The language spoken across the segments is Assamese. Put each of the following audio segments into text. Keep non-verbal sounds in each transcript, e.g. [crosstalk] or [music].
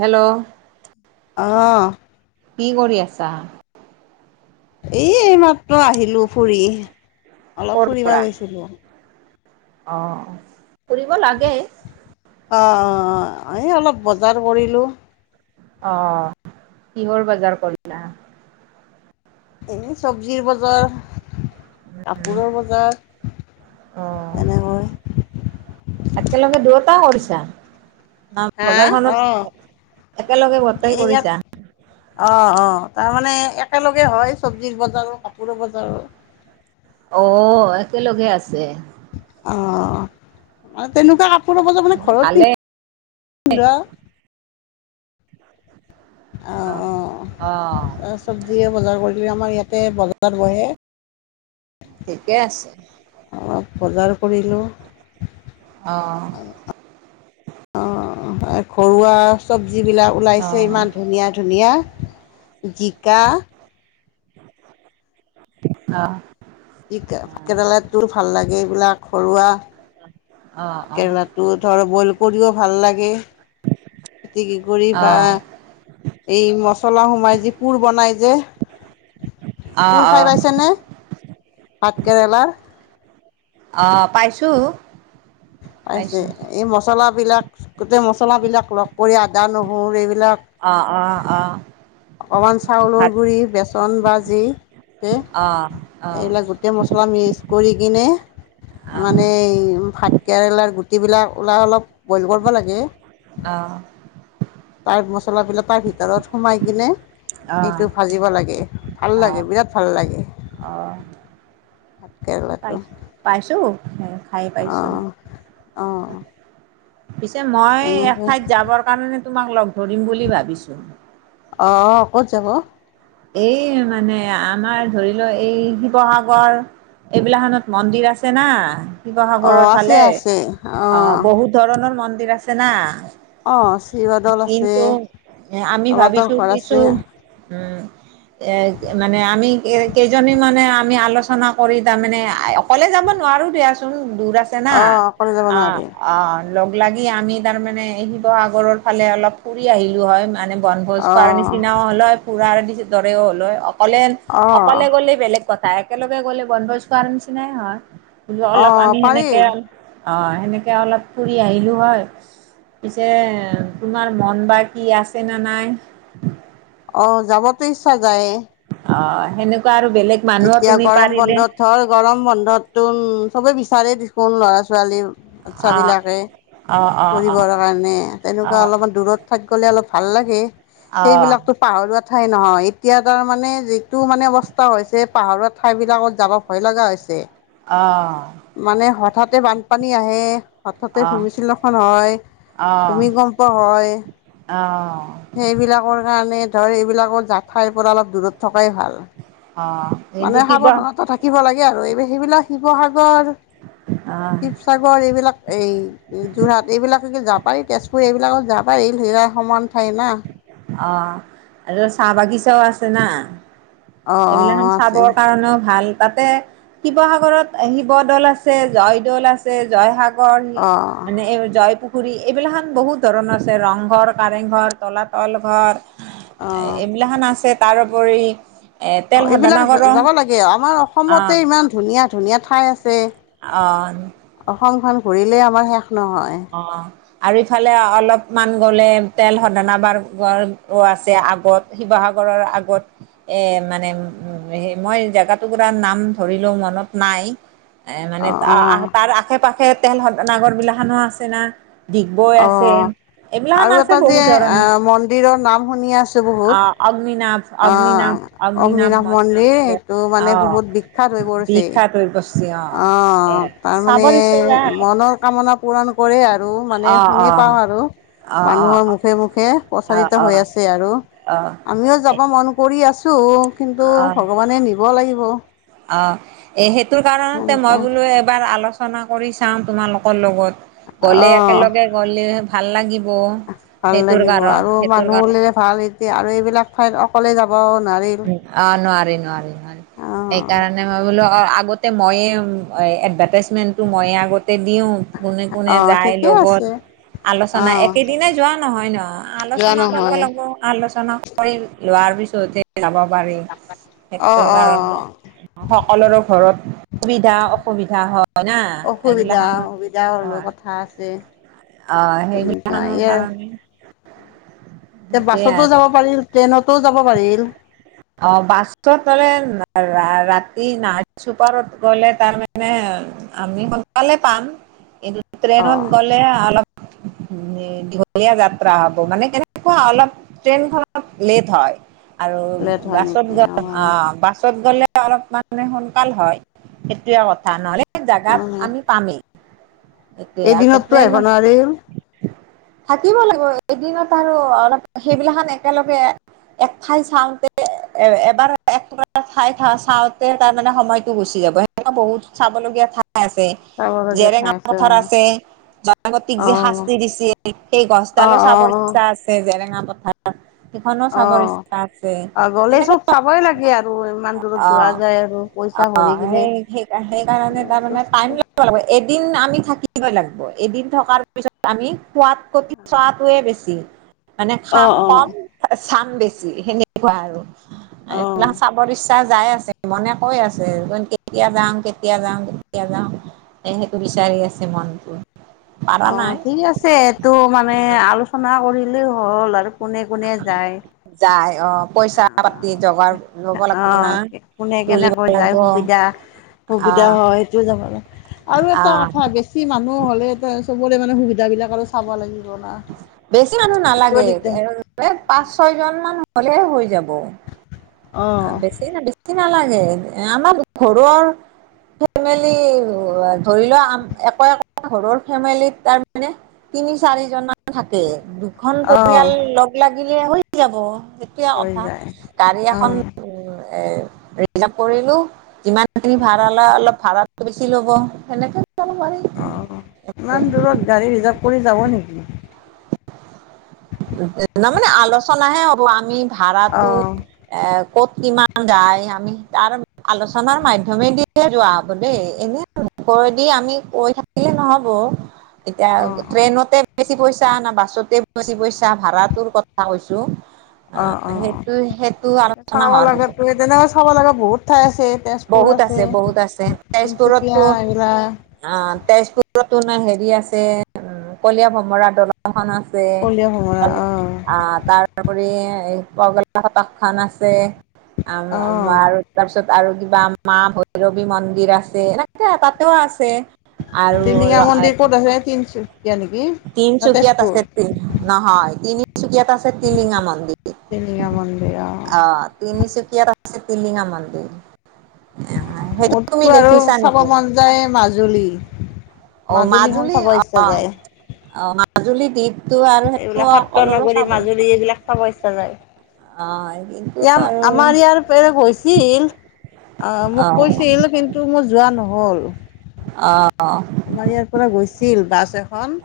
হেল্ল'। অহ। কি কৰি আছা। এই মাত্ৰ আহিলো ফুৰি অলপ ক'ৰ ফুৰিব পৰা? গৈছিলোঁ। অ ফুৰিব লাগে। অ, অ, অ, এই অলপ বজাৰ কৰিলোঁ। অহ কিহৰ বজাৰ কৰিলা? এনেই চব্জিৰ বজাৰ। কাপোৰৰ বজাৰ অ', এনেকৈ। একেলগে দুয়োটা কৰিছা? না হা বজাৰখনত অহ একেলগে গোটেই এই ইয়াত কৰিছা? অহ অহ। তাৰমানে একেলগে হয় চব্জিৰ বজাৰো কাপোৰৰ বজাৰো। অ একেলগে আছে। অ মানে তেনকুৱা কাপোৰৰ বজাৰ মানে ঘৰত ভালেই পিন্ধা। অ অ অ', তাৰ চব্জিয়ে বজাৰ কৰি আমাৰ ইয়াতে বজাৰত বহে। ঠিকে আছে অলপ বজাৰ কৰিলোঁ অ', [inaudible] অ ঘৰুৱা চব্জিবিলাক ওলাইছে অ', ইমান ধুনীয়া ধুনীয়া। জিকা অহ। জিকা কেইদালে তোৰ ভাল লাগে এইবিলাক ঘৰুৱা অ', কেৰেলাটো ধৰ বইল কৰিও ভাল লাগে। পিটিকি কৰি বা এই মছলা সোমাই যি পোৰ বনাই যে। অ', অ', পুৰ খাই অ', পাইছে নে ভাত কেৰেলাৰ? অ পাইছো। পাইছে? এই মচলাবিলাক গোটেই মচলাবিলাক লগ কৰি আদা নহৰু এইবি অ অ অ। অকমান চাউলৰ ভাত গুড়ি, বেচন বা যি দি অ', অ', এইবিলাক গোটেই মছলা মিক্স কৰি কিনে অ', মানে এই ভাত কেৰেলাৰ গুটিবিলাক ওলাই অলপ বইল কৰবা লাগে। অ। তাৰ মচলাবিলাক তাৰ ভিতৰত সোমাই কিনে এইটো ভাজিব লাগে। ভাল লাগে বিৰাট ভাল লাগে। অহ। [inaudible] পাইছো পাইছো, খাই পাইছো। অঁ অঁ। পিছে মই এক তেনেকৈ ঠাইত যাবৰ কাৰণে তোমাক লগ ধৰিম বুলি ভাবিছো। অঁ, ক'ত যাব? এই মানে আমাৰ ধৰি লও এই শিৱসাগৰ এইবিলাখনত মন্দিৰ আছে না। অঁ শিৱসাগৰৰ আছে ফালে, আছে অ অঁ বহুত ধৰণৰ মন্দিৰ আছে না। অঁ শিৱদৌল আছে কিন্তু আমি তলাতল ভাবিছো ঘৰ আছে কিছু, উম। এ মানে আমি কেইজনী মানে আমি আলোচনা কৰি তামানে অকলে যাব নোৱাৰোঁ দিয়াচোন দূৰ আছে না, অঁ অকলে যাব অ নোৱাৰি অ। লগ লাগি আমি তাৰ মানে শিৱসাগৰৰ ফালে অলপ ফুৰি আহিলো হয় মানে বনভোজ খোৱাৰ অঁ নিচিনাও হ'ল হয়, ফুৰাৰ দৰেও হ'ল হয়। হ'লে অঁ অকলে গ'লে বেলেগ কথা একেলগে গ'লে বনভোজ খোৱাৰ নিচিনাই হয়। বোলো অলপ অঁ আমি পাৰি সেনেকে অ সেনেকে অলপ ফুৰি আহিলো হয়। পিছে তোমাৰ মন বা কি আছে নে নাই। অ' যাবতো ইচ্ছা যায়ে। অ' সেনেকুৱা আৰু বেলেগ মানুহো এতিয়া তুমি গৰম পাৰিলে বন্ধত ধৰ গৰম বন্ধতো উম চবে বিচাৰে দেচোন ল'ৰা ছোৱালী বাচ্ছা আহ বিলাকে অ অ অ কৰিবৰ কাৰণে অ অ তেনেকুৱা অলপমান দূৰত থাকি গলে অলপ ভাল লাগে অ সেইবিলাকতো পাহৰুৱাত ঠাই নহয় এতিয়া তাৰ মানে যিটো মানে অৱস্থা হৈছে। যে পাহাৰুৱা থাইবিলাকত যাব ভয় লগা হৈছে। অহ। মানে হঠাতে বানপানী আহে। হঠাতে ভূমিস্খলন হয় অ অ ভূমিকম্প হয়। অ সেইবিলাকৰ কাৰণে ধৰ এইবিলাকৰ জাঠাইৰ পৰা অলপ দূৰত থকাই ভাল। অ মানে এইটো কিবা সাৱধানতা থাকিব লাগে আৰু এই সেইবিলাক শিৱসাগৰ অ অ শিৱসাগৰ এইবিলাক এই যোৰহাট এইবিলাক যাব পাৰি তেজপুৰ এইবিলাকত যাব পাৰি [unintelligible] সমান ঠাই না। অহ আৰু চাহ বাগিচাও আছে না। অ অ এইবিলাখন আছে চাবৰ কাৰণেও ভাল। তাতে শিৱসাগৰত শিৱদৌল আছে জয়দৌল আছে জয়সাগৰ অ মানে এই জয়পুখুৰী এইবিলাখন বহুত ধৰণৰ আছে ৰংঘৰ, কাৰেংঘৰ তলাতল ঘৰ অ এইবিলাখন আছে তাৰোপৰি এ তেল অহ এইবিলাক শোধনাগাৰো যাব লাগে আমাৰ অসমতে ইমান ধুনীয়া ধুনীয়া ঠাই আছে। অহ। সমখন ঘূৰিলেই আমাৰ শেষ নহয়। অ', আৰু ইফালে অলপমান গ'লে তেল শোধনাবাৰ গাৰ বাৰ আছে আগত শিৱসাগৰ কৰাৰ আগত। এ মানে উম মই জোগাটোকুৰা নাম ধৰিলেও মনত নাই। এ মানে অ অ তাৰ আশে পাশে তেলসোধনাগৰ বিলাখানো আছে না। ডিগবৈ অ আছে। এবিলাহন আৰু আছে এটা বহু যে ধৰণৰ মন্দিৰৰ নাম শুনি আছোঁ বহুত আহ অগ্নিনাভ, অগ্নিনাভ অগ্নিনাভ মন্দিৰ আছিলে অহ বিখ্যাত দুই বস্ত অহ তাৰ মানে ইচ্ছা যায় মনৰ কামনা পূৰণ কৰি মোৰে আৰু মানে অ', শুনি পাওঁ অ', আৰু অ', মানুহৰ অ', মুখে মুখে। অ', প্ৰচাৰিত হৈ অ'। আছে আৰু অ', আমিও যাব মন কৰি আছো। কিন্তু ভগৱানে নিব লাগিব। অহ এ সেইটোৰ কাৰণতে সেনেকুৱা মই বোলো এবাৰ আলোচনা কৰি চাম তোমালোকৰ লগত। গলে অ', একেলগে গলে ভাল লাগিব। ভাল সেইটোৰ লাগিব কাৰণ আৰু সেইটোৰ মানুহ হলে কাৰণে। ভাল এতিয়া আৰু এইবিলাক ঠাইত অক অহ নোৱাৰি নোৱাৰি নোৱাৰি অ', সেইকাৰণে মই বোলো আগত তে ময়ে এডভাৰ্টাইজমেণ্টটো ময়ে আগত তে দিওঁ কোনে কোনে অ', যায় ঠিকেই লগত। আছে আলোচনা অ', একেদিনাই যোৱা নহয় ন যোৱা আলোচনা কৰিব নহয় লাগিব আলোচনা কৰি লোৱাৰ পিছত হে যাব পাৰি অ', সেইটোৰ অ', কাৰণে সকলোৰো ঘৰত সুবিধা অসুবিধা হয় না অসুবিধা এইগিলাখান অ, সুবিধা হ'লেও কথা আছে তেনেকুৱা সেইগিলাখনৰ কাৰণে এতিয়া সেইটোৱে বাছতো আৰু যাব পাৰিল ট্ৰেইনতো যাব পাৰিল। অহ বাছত [unintelligible] ৰাতি নাইত চুপাৰত গলে তাৰমানে আমি সোনকালে পাম কিন্তু অ ট্ৰেইনত গ'লে অলপ দীঘলীয়া যাত্ৰা হব মানে কেনেক অ' অলপ ট্ৰেইনখন অলপ লেট হয়। আৰু লেট হয় নেকি বাছত অ [unintelligible] অহ বাছত গ'লে অলপ মানে সোনকাল হয় সেইটোয়ে কথা নহলে অ জেগাত আমি পামেই। সেইটোৱে আৰু এদিনততো আহিব ট্ৰেইনৰ নোৱাৰিল থাকিব লাগিব এদিনত আৰু অলপ সেইবিলাখন একেলগে‌ এক ঠাই চাওঁতে এবাৰে এক ঠাই চাওঁতে তাৰ মানে সময়টো গুচি যাব সেনেকা বহুতো চাব লগীয়া ঠাই আছে। চাবলগীয়া ঠাই জেৰেঙা অ পথাৰ আছে। জয়মতী অ যে শাস্তি দিছিল সেই অ গছডালো অ চাবৰ ইচ্ছা আছে জেৰেঙা পথাৰ, সেইখনো অ অ চাব ইচ্ছা আছে গ'লে এনেকে চব চাবই লাগে আৰু ইমান দূৰত অ যোৱা যায় আৰু পইচা ভৰি কিনে। সেই কাৰণে, সেই কাৰণে, তাৰ মানে পানী [unintelligible] এদিন আমি থাকি। থাকিব লাগিব, এদিন থকাৰ পিছত আমি খোৱাত কটি চোৱাতোৱে বেছি। মানে অ খাম অ কম, চাম বেছি, সেনেকুৱা আৰু। অ এইবিলাক চাবৰ ইচ্ছা। যাই আছে মনে কৈ আছে কেতিয়া যাওঁ কেতিয়া যাওঁ কেতিয়া যাওঁ সেইটো বিচাৰি আছে মনটো। পাৰা অ নাই ঠিক আছেটো মানে আলোচনা কৰিলে হল আৰু কোনে কোনে যায়। যাই অ পইচা পাতি আহ জগাৰ আ ল'ব লাগিব আহ না কোনে তুলিব কেনেকৈ যায় লাগিব সুবিধা। সুবিধা আহ হয়, সেইটো যামালা আৰু এটা আহ কথা বেছি মানুহ হ'লে এ তাৰ পিছত গ'লে মানে সুবিধাাবিলাক আৰু চাব লাগে। বেছি মানুহ নালাগে। এনে পাঁচ, ছয়জন মান। হ'লে হৈ যাব। অঁ বেছি ন বেছি নালাগে। এই আমাৰ ঘৰৰ। ফেমেলি ধৰি লোৱা এক এক ঘৰৰ ফেমেলি তাৰ মানে তিনি, চাৰিজন মান থাকে। দুখন অঁ পৰিয়াল লগ লাগিলে হৈ যাব সেইটোয়ে হৈ কথা যায় গাড়ী অঁ এখন এ ৰিজাৰ্ভ কৰিলোঁ, যিমান খিনি ভাড়া লয়, অলপ ভাড়া বেছি ল'ব সেনেকে। যাব পাৰি। অ' ইমান দূৰত গাড়ী ৰিজাৰ্ভ কৰি যাব নেকি? তাৰ মানে আলোচনাহে হ'ব আমি ভাড়াটো অঁ এ ক'ত কিমান যায়, আমি তাৰ আলোচনাৰ মাধ্যমেৰে দিয়ে যোৱা অ'ক দেই এনে ওপৰেদি দি আমি কৈ থাকিলে নহ'ব, এতিয়া অঁ অঁ ট্ৰেইনতে বেছি পইচা। [unintelligible] না বাছতে বেছি পইচা, ভাড়াটোৰ কথা কৈছো। অঁ অ' অঁ সেইটো সেইটো আৰু। চাব লাগাটো, এ তেনেকৈ চাব লগা বহুত থাকে। বহুত আছে, বহুত আছে, তিনিচুকীয়া তেজপুৰতো এইবিলাক অ' তেজপুৰ তো, হেৰি আছে। উম, কলিয়া ভমৰা দলংখন আছে। কলীয়া ভোমোৰা আছে। অঁ আহ তাৰোপৰি পগলা ফতক খন আছে। অঁ আৰু তাৰপিছত আৰু কিবা মা ভৈৰৱী মন্দিৰ আছে, এনেকে তাতেও আছে। আৰু টিলিঙা মন্দিৰ ক'ত আছে? তিনচু তিনিচুকীয়াত আছে, নহয় তিনি তিনিচুকীয়াত আছে টিলিঙা মন্দিৰ টিলিঙা মন্দিৰ অ' তিনিচুকীয়া। ইয়াত আছে টিলিঙা মন্দিৰ। সেইটো তুমি মোৰটো আৰু দেখিছা চাব নেকি? মন যায় মাজুলী। অ' মাজুলীখন মাজুলী চাব ইচ্ছা অ' যায় অ' মাজুলী দ্বীপ। এইবিলাক সত্ৰ নগৰী মাজুলী এইবিলাক চাব ইচ্ছা যায়। অ কিন্তু আৰু ইয়াৰ আমাৰ ইয়াৰ [unintelligible] গৈছিল। আহ অ মোক কৈছিল, কিন্তু মোৰ যোৱা নহ'ল। অ আমাৰ ইয়াৰ পৰা গৈছিল বাছ এখন।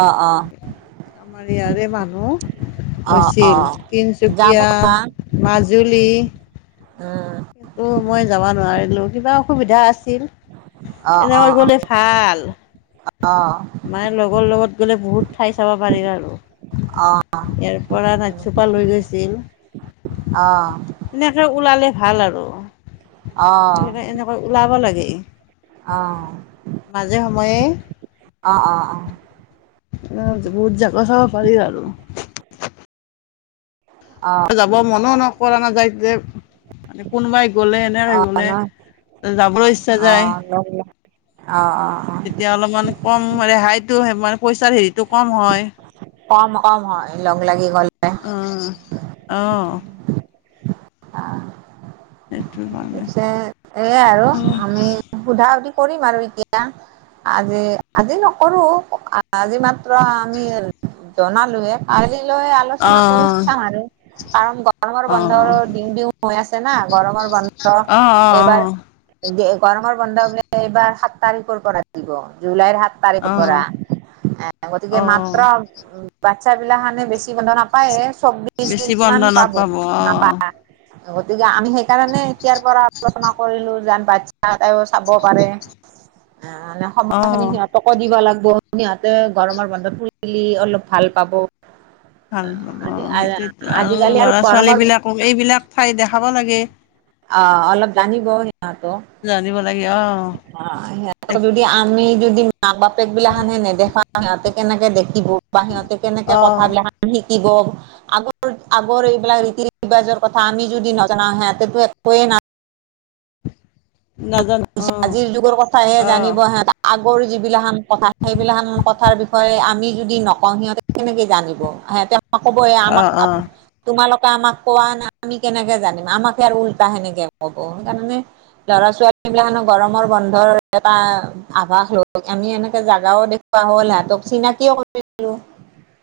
অ অ আমাৰ ইয়াৰে মানুহ অ অ গৈছিল, তিনচু যাব কীয়া, পাৰা উম মাজুলী। উম। অ' মই যাব নোৱাৰিলো। কিবা অসুবিধা আছ অ অ অ এনেকৈ গ'লে ভাল। অ অ মায়ে লগৰ লগত গ'লে বহুত ঠাই চাব পাৰি আৰু। অ অ ইয়াৰ পৰা নাইট চোপাৰ লৈ গৈছিল। অ এনেকে ওলালে ভাল আৰু এইবিলাক এনেকৈ ওলাব লাগে অঁ মাজে সময়ে অ অ অ বহুত জাগা চাব পাৰি আৰু যাব মনো ন কৰা নাযায় যে কোনোবাই গলে এনে অ' গলে নহয় যাবলৈ ইচ্ছা অ যায় লগ অ অ অ তেতিয়া অলপমান কম ৰেহাইতটো মানে পইচাৰ হেৰিটো কম হয় কম কম হয় লগ লাগি গলে অঁ অঁ আহ সেইটো কাৰণে পিছে এইয়াই আৰু অঁ আমি সোধা সুধি কৰিম আৰু এতিয়া আজি আজি নকৰো আজি মাত আমি জনালোয়ে কালিলৈ আলোচনা কৰি চাম আৰু কাৰণ গৰমৰ অঁ বন্ধ অঁ দিওঁ দিওঁ হৈ আছে না গৰমৰ বন্ধ অ অ এইবাৰ অ অ গৰমৰ বন্ধ বোলে এইবাৰ সাত তাৰিখৰ পৰা দিব জুলাইৰ সাত তাৰিখ পৰা অ', অ', গতিকে মাত্ৰ অ', বা বাটচা বিলাকখানে বেছি বন্ধ নাপায় চৌববিশ দিন বেছি মান বন্ধ পাব নাপাব অ', নাপায় গতিকে আমি সেইকাৰণে না কৰিলো যান বাচ্ছা এটাই ও চাব পাৰে মানে সময় খিনি অ', সিহঁত ক দিব লাগিব সিহঁতে গৰমৰ বন্ধত ফুইলি অলপ ভাল পাব ভাল পাব সেইটোৱেই টো আৰু আজিকালি ল'ৰা ছোৱালী গৰমৰ বিলাকক এইবিলাক ঠাই দেখাব লাগে অ অলপ জানিব সিহঁতো জানিব লাগে অ সেই যদি আমি যদি মাক বাপেক বিলাকখানহে নেদেখা সিহঁতে কেনেকে দেখিব বা সিহতে কেনেকে অ', কথাবিলাকখন শুনি দিব আগৰ আগৰ এইবিলাক ৰীতি ৰিবাজৰ কথা আমি যদি নজনাং হিহঁতেতো একোৱে নাই নাজানো অ', আজিৰ যুগৰ কথাাশহে অ', জানিব সিহতে আগ ৰ যিবিলাকহান কথা সেইবিলাহান কথাৰ বিষয়ে আমি যদি নকওঁ সিহঁতে কেনেকে জানিব অ এতিয়া ই কব এ আমাক অ', অ'। তোমালোক আমাক কোৱা নাই আমি কেনেকে জানিম আমাকে আৰু উল্টা সেনেকে কব সেইকাৰণে ল'ৰা ছোৱালী সেইবিলাকো গৰমৰ বন্ধৰ এটা আভাস ল আমি এনেকে জাগাও দেখুওা হল সিহঁত চিনাকি অ কৰিদিলো